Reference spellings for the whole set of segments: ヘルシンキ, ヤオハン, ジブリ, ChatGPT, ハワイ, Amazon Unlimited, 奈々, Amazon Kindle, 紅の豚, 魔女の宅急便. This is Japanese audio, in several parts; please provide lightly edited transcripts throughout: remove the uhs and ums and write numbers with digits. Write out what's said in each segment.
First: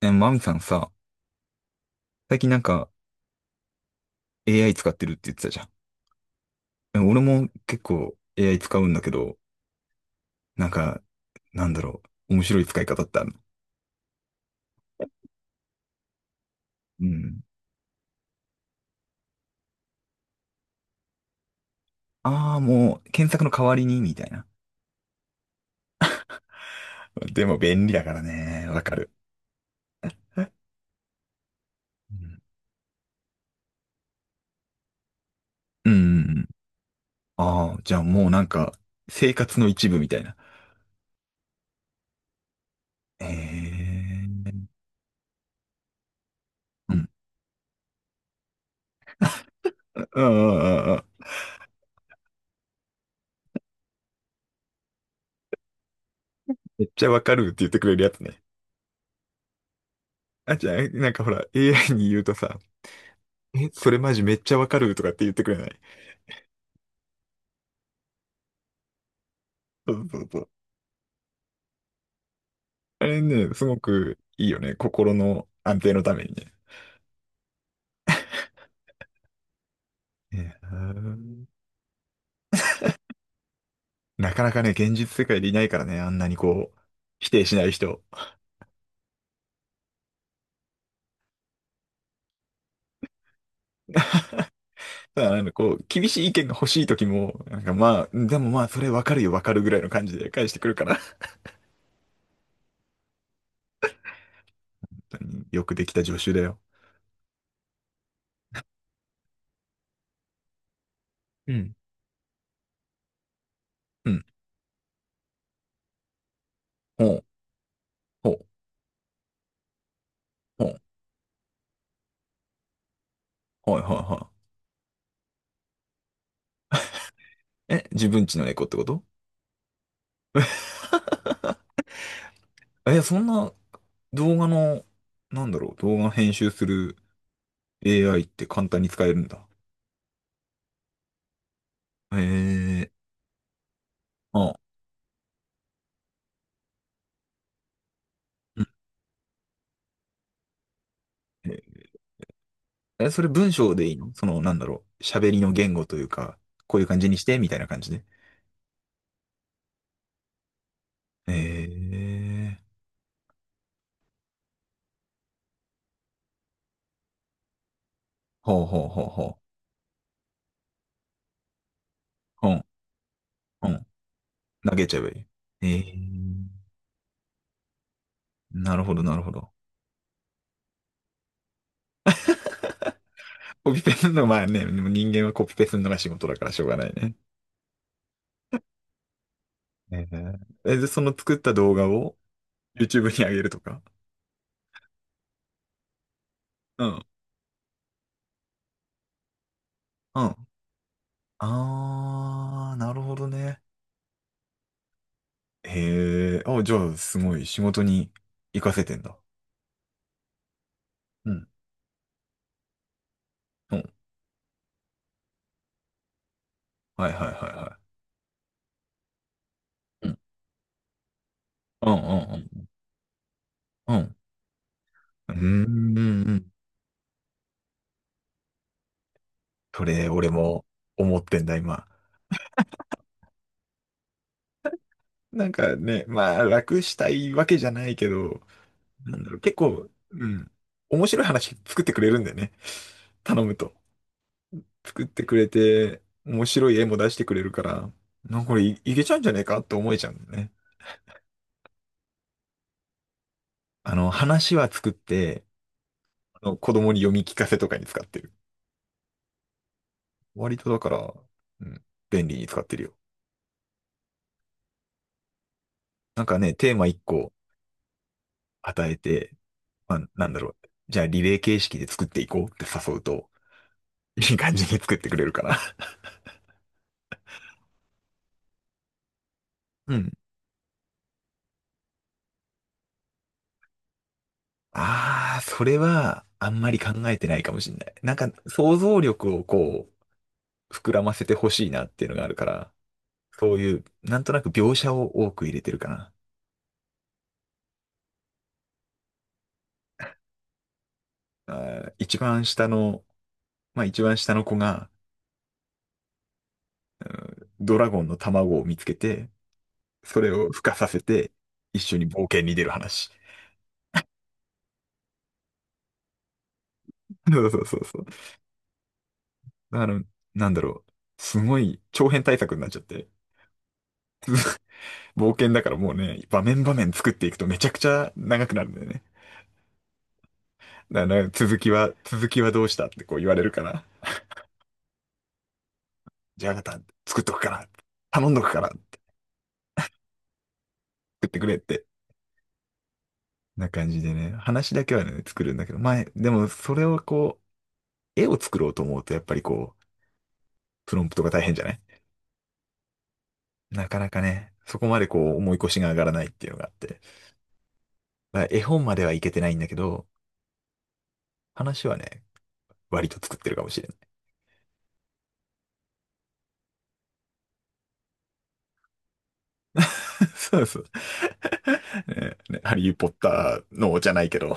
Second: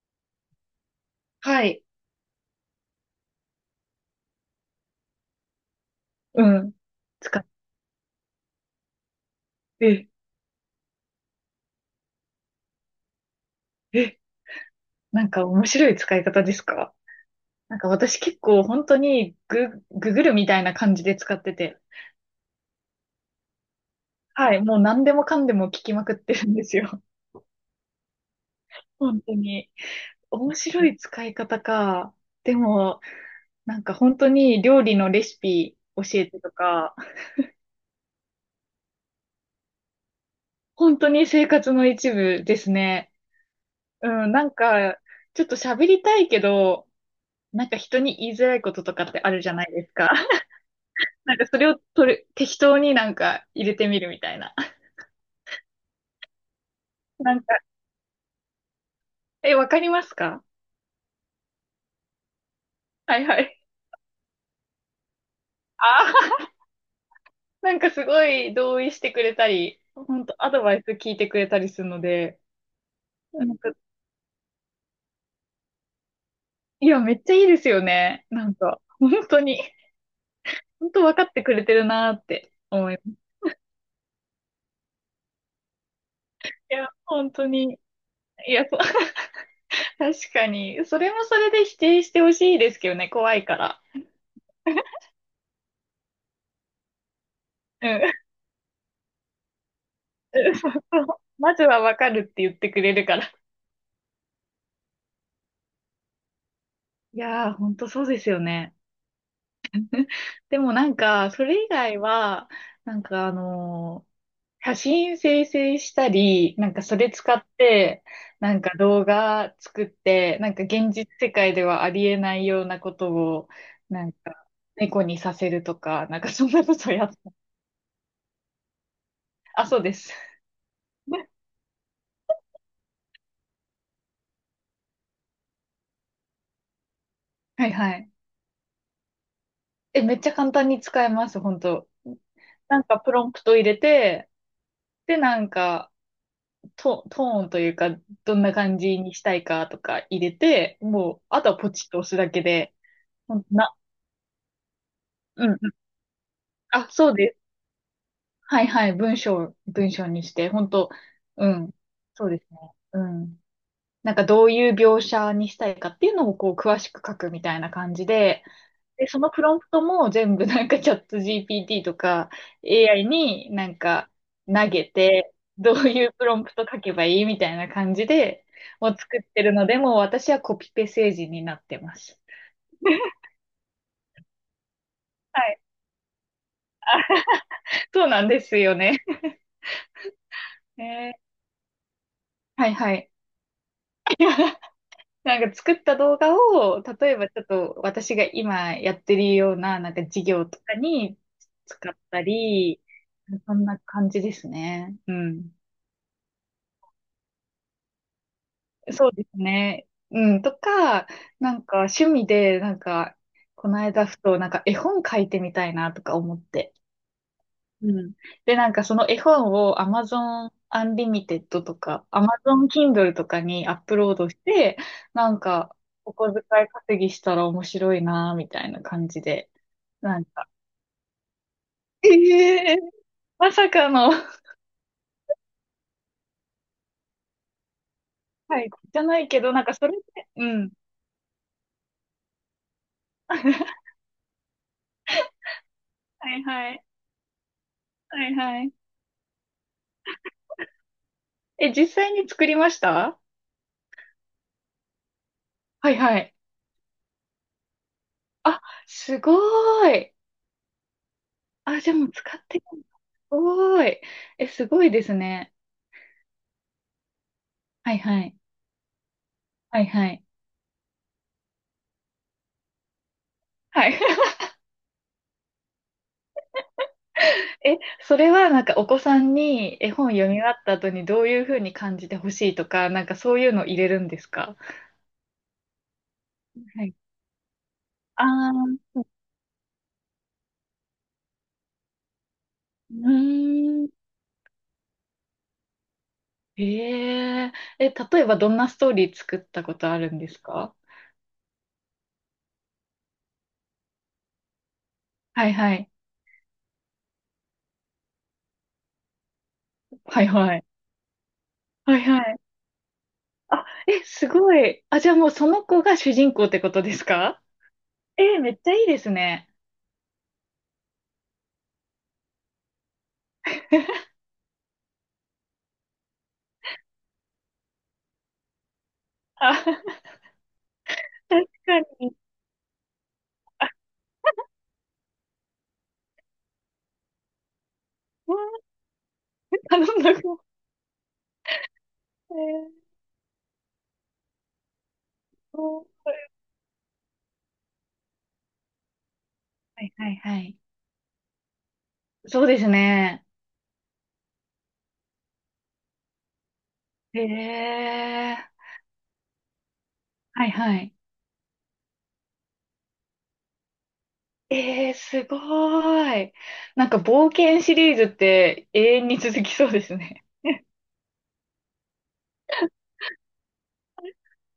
マミさんさ、はい。最近なんか AI 使ってるって言ってたじゃん。うん。え、俺使っも結構 AI 使うんだけど、て、なんか、なんだろう、面白い使い方ってあるの？え、なんか面白い使い方ですか？うん。なんか私結構本当にググるみたいな感じで使ってて。ああ、もう検索の代わりに、みたいな。はい。もう何でもかんでも聞きまくってるんですよ。でも便利だからね、わ かる。本当に。面白い使い方うか。ん。でも、なんか本当に料理のレシピうんう教えんてうん。とか、ああ、じゃあもうなんか、生活の一部みたいな。本当に生活の一部ですね。えうん。なんえ。か、ちょっと喋りたいけど、うん。なんか人に言いづらいこととかってあるじゃないですか。ああ、ああ、ああ、なんかそれを取る、適当になんか入れてみるみたいな。めっちゃわかなんるってか、言ってくれるやつね。え、わかりますか？あ、じゃあ、なんかほら、AI に言うとさ、はいはい。それマジめっちゃわかるとかって言ってくれない？ああ、なんかすごい同意してくれたり、そうそ本うそ当う。アドバイス聞いてくれたりするので、あれなね、んすか、ごくいいよね。心の安定のためにね。いや、めっちゃいいですよね。なんか、本当に、いや本当分かってー、くれてるなーって思います。なかなかね、現実世界でいないからね、あんなにこいう、や、否本定当しないに、人。いや、そう。 確かに、それもそれで否定してほしいですけどね、怖いから。ただ、なんかこう、厳しい意見が欲しい時も、なんかうまあ、ん。でもまあ、それわかるよ、わかるぐらいの感じで 返そしてくうるから。そう、 まずは分かるって言ってくれるから。本当によくできた助手だよ。いやー、本当そうですよね。でもなんか、そうれ以ん。外は、なんかあのうーん。写真生成したり、なんかそほれう、使って、ほう、なんか動画作って、なんかほう、現実世界ではありえないようなことを、はいはいなんかは猫にさせるとか、なんかそんなことやった。い。え、自分ちの猫ってこと？ あ、そうです。え、そんな動画の、なんだろう、動画編集する はいはい。AI って簡単に使えるんだ。え、めっちゃ簡単に使えます、本当。なんええ。かプロンプト入れて、あ、で、なんか、トーンというか、どんなうん。感じにしたいかとか入れて、もう、あとはポチッと押すだけで、え、それほんと文章な、でいいの？その、なんだろう。喋りうんのう言ん、語というか、こういうあ、感じそうにしでて、みたす。いな感じで。はいはい、文章にして、本当えうん、そうですえ。ね。うん。なんかどういう描写にしたいかっていうのをこう詳しく書くみたいな感じで、ほうほうほうで、そのほプロンプトも全部なんかチャット GPT とか う。うん、AI にうなんん。か投投げげちゃえばいい。て、どえうえ。いうプロンプト書けばいいみたいな感じで、なるもほうど、な作っるほてど。るので、もう私はコピペ政治になってます。コピペするのまあね、でも人間ははコピい。ペするのが仕事だからしょうがないね。そうなんですよね。ええ。え、で、そのね、作った動画を はいは YouTube い。に上げるとか。なんか作った動画を、うん。例えばちょっと私が今やってるようななんかう授ん。業とかに使ったあー、り、なるほどそね。んな感じですね。うん。へえ、あ、じゃあ、すごい、仕事に活かせてんそうだ。ですね。うん、とか、うん。なんか趣味で、なんか、こうのん。間ふと、なんか絵本書いてみたいなとか思って。はいはいはいはうん。で、なんかその絵本を い。うん。Amazon Unlimited とうんかうん Amazon Kindle とかにアッうん。プうローん。ドして、なうんうんんか、おう小遣ん。い稼ぎしたら面白いな、みたいな感じで、それ、なん俺か、も思ってんだ、今。ええ、まさかの、なんかね、まあ、楽したいわけじゃないけど、はい、じゃななんいだろう、けど、結なんかそ構、れで、ううん、ん。面白い話作ってくれるんだよね。頼むと。作ってくれて、はい面白はいい。絵も出してくれるから、はいなんかこれはい。いけちゃうんじゃねえかって思えちゃうんだよね。え、実際に作りました？あの、話は作って、はいはい。あの子供に読み聞かせとかに使ってる。あ、すごい。割とだから、うあ、ん、じゃあもう便使利っにて使ってるんるだ。すよ。ごい。え、すごいですね。なんかね、テーマ1個はいはい。与えて、はいまあ、はい。なんだろう、じゃあリレー形式で作っていこうって誘うと、はい。いい感じに作ってくれるかな。 え、それはなんかお子さんに絵う本ん。読み終わった後にどういうふうに感じてほしいとか、なんかそういうの入れるんですか？ああ、それは、あんまりは考い。えてないかもしれない。なんあか、想ー、像力をこう、膨らませてほしいなっていうのがあるから、うそういう、ーん。なんとなく描写を多く入れてるかな。え、え、え、例えばどんなストーリー作ったことあるんですか？あ一番下の、まあ一番下の子が、はいはい。ドラゴンの卵を見つけて、そはいれをは孵い。化させて、一は緒いには冒い。険に出る話。あ、え、すごい。あ、じゃあもうその子が主人公ってことです そか？うそうそうそう。だえー、めっちゃいいですね。から、なんだろう、すごい長編対策になっちゃって。冒険だからもうね、場面場面作っていくとめちゃくちゃ長くなるんだよね。あ、だから確続きかは、に。続きはどうしたってこう言われるから。じゃあまた作っとくから。頼んわどくから。あ、作頼んだこ、ってくれって。えー、な感じでね。話だけはね、作るんだけど。そ前、う、でもそれをこう、絵を作ろうと思うとやっぱりこはう、いはいはい。プロンプトが大変じゃない？そうですね。なかなかね、そこまでこう、思い越しが上がらないっていうのがあって。えまあ、え、絵本まではいけてないんだけど、はいはい。話はね、割と作ってるかもしれない。ええ、すごーい。なんか冒険シリーズって永遠に続きそうですね。そうそう。ね、ハリー・ポッターのじゃないけど。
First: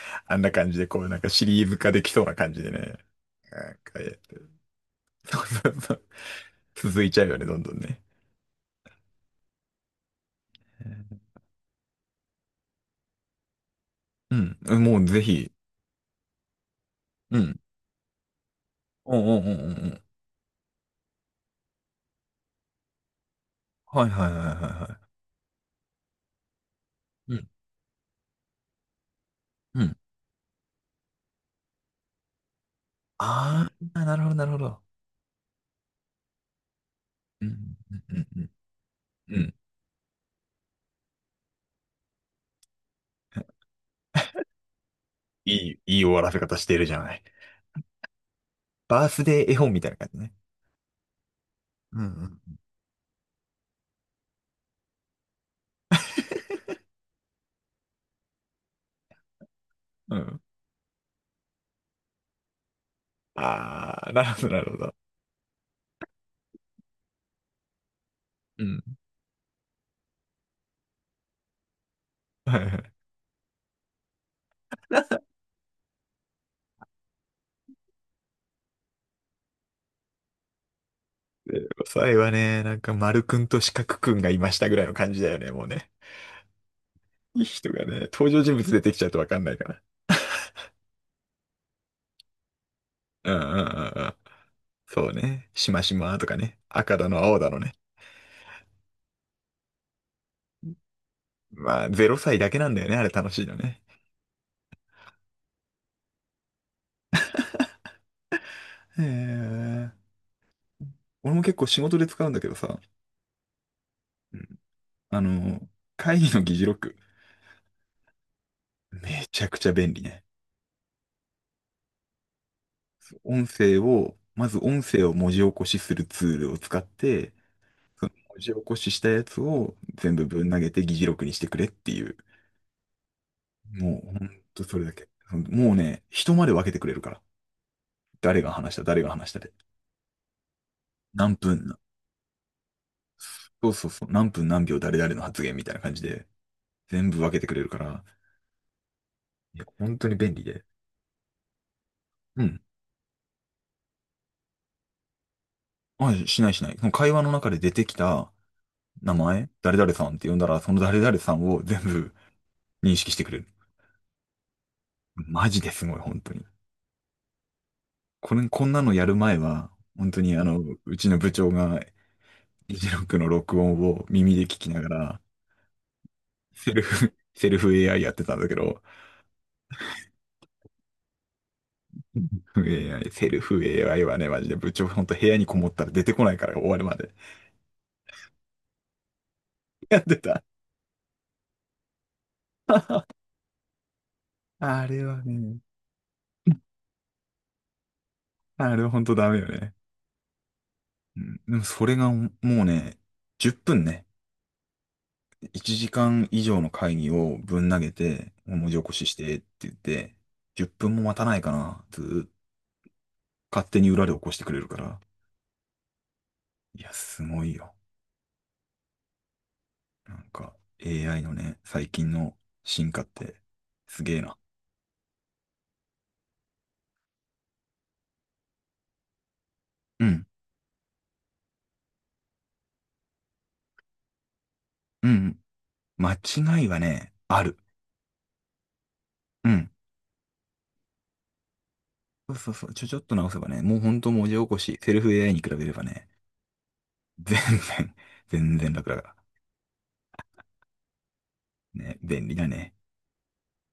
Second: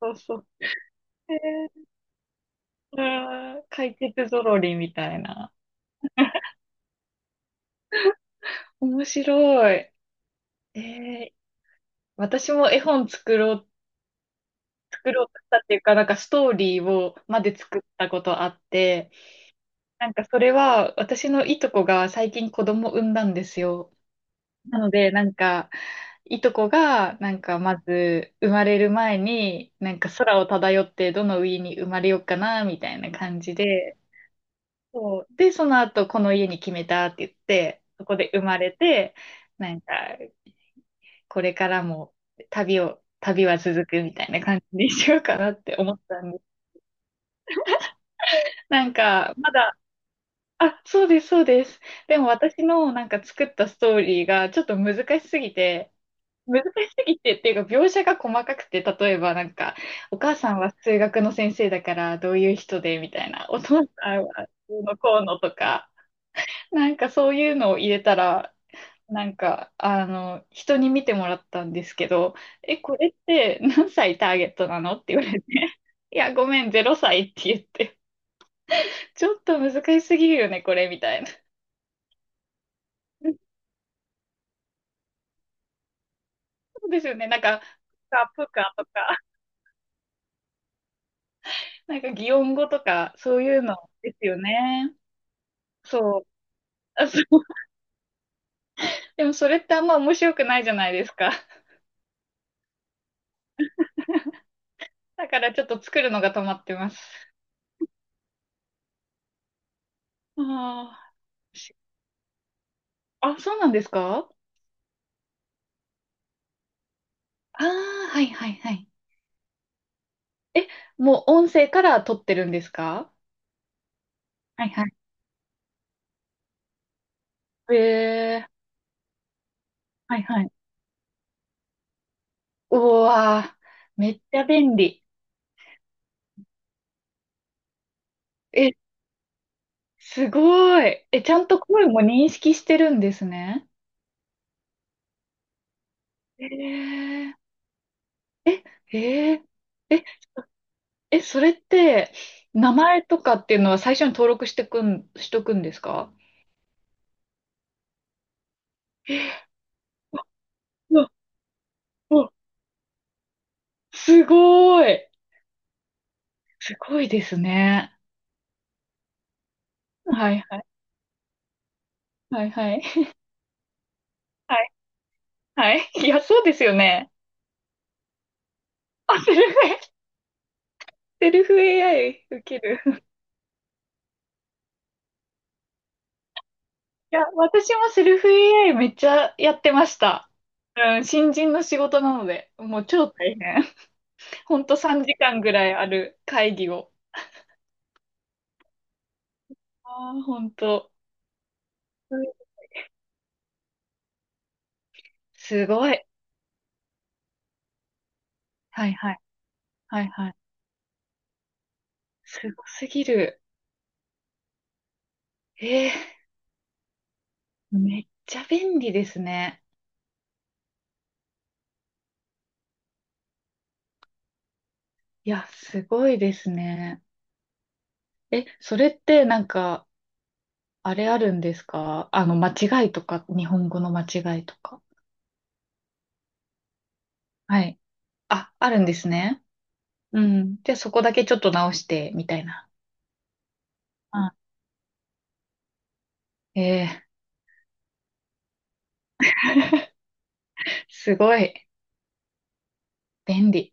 そう そあんう。なえ感じで、こう、なんかシリーえ、ズ化できそうな感じでね。あー、なん解かやっ決てぞる。 ろりみたい そうな。そうそう。続いちゃうよね、どんどんね。面白い。ええ、私も絵本作ろう、うん。うん、もう作ぜろうとしひ。たっていうか、なんかストーリーをうまでん。作ったことあって、うんうんうんうんうん。なんかそれは私のいとこが最近子供産んだんですよ。はいはいはいはいなのはでなんかいとこがい。なうんん。かまず生まれる前にうなん。んか空を漂ってどの家に生まれようかなみたいな感じあで、あ、なるほどなるほど。そう。で、その後この家に決めたって言っうんて、うんそうこんでう生ん。まれて、うん。なんかこれからも旅は続くみたいな感じにしようかないってい、思いっい終わたらんせです。方してるじゃない。なんバースかデまー絵本だ、みたいな感じね。あ、そうです、そうです。うでもん私のなんか作ったストーリーがちょっと難しすぎて、難しすぎてっていうか描写が細かくて、例えばなんか、うおん。う母ん。さんは数学の先生だからどういう人でみたいな、お父あさー、なんるほはど、なるほどうど。のこうのとか、なんかそういうのを入れたら、うん。なんか、あの、人に見てもらったんですけど、はいはえ、い。これって何歳ターゲットなのって言われて、いや、ごめん、0歳って言って、ちょっと難しすぎるよね、これ、みたいな。で、最後はね、なんか丸くんと四角くんがいましたぐらいの感じだよね、もうね。そうですよね。なんいいか、人がね、プカ登場プ人物カ出とてきちゃうとか、わかんないから。なんか擬音語とか、うんうそんういうのうんうん。ですよね。そうね。しましまそとう。かね。赤あ、だのそ青う。だのね。でもそれってあんま面白くないじゃないですか。まあ、0歳だけなんだよね、あれ楽しいのね。だからちょっと作るのが止まってます。へえ。ああ、俺も結構し、仕事で使うんだけどさ。あ、そうなんですか？うん、あの、会議の議事録。ああー、はいはいはい。めちゃくちゃ便利ね。え、もう音声から撮ってるんですか？音声を、まずはい音は声を文字起こしするツールを使って、い。えその文ー、字起こししたやつを全はい部はぶんい。投げて議事録にしてくれっていう。うわもー、めうっほんちゃと便それだ利。け。もうね、人まで分けてくれるから。誰がえ、話した、誰が話したで。すごい。え、ち何ゃんと分な、声も認識してるんですそね。うそうそう、何分何秒誰々の発言みたいな感じで、え全部分ー、けてくれるから、えー、いや、本当に便利で。え、それって、うん。名前とかっていうのは最初に登録してくん、しとくんですあ、か？しないしない。その会話の中で出てきた名前、誰々さんって呼んだら、そのう誰わ、々さんを全部うわ、認識してくれる。すごい。マジですごい、本当に。すごいですね。こんなのやる前は、本当はにいはい。うちの部長が、はいは議い。事録の録音を耳で聞はきいながら、はい。いや、そうですセよルね。フ、セルフ AI やってたんだけど、あ、セルフ AI 受 けセルフ る。AI、セルフ AI はね、マジで部長、本当部屋にこもったら出てこないから終わるまでいや、私もセルフ AI めっちゃやってましやってた。た。うん、新人の仕事なので、もう超大変。ほんとあれ3は時間ぐね、らいある会議を。あれは本当ダメよね。ああ、ほんと。うん、でもそれがもうね、10分ね、す1ごい。時間以上の会議をぶん投げて、文字起はこいしはしい。てって言っはいて、はい。10分も待たないかな、ずーっすごすぎる。勝手に裏で起こしてくれるから。えー、いや、すごいよ。めっちゃ便利ですね。なんか、AI のね、最近の進化って、すげえな。いや、すごいですね。え、それってなんか、うん、あれあるんですか、あの、間違いとか、日本語の間違いとか。うん、うん。間違いはね、ある。はい。あ、あるんですね。うん。うん。じゃあそこだけちょっと直して、みそうたいそうそな。う。ちょっと直せばね、もうほんと文あ、字起こし、セルフ AI に比べればね、えー、全然、全然楽だかすごい、ら。ね、便利だね。便利。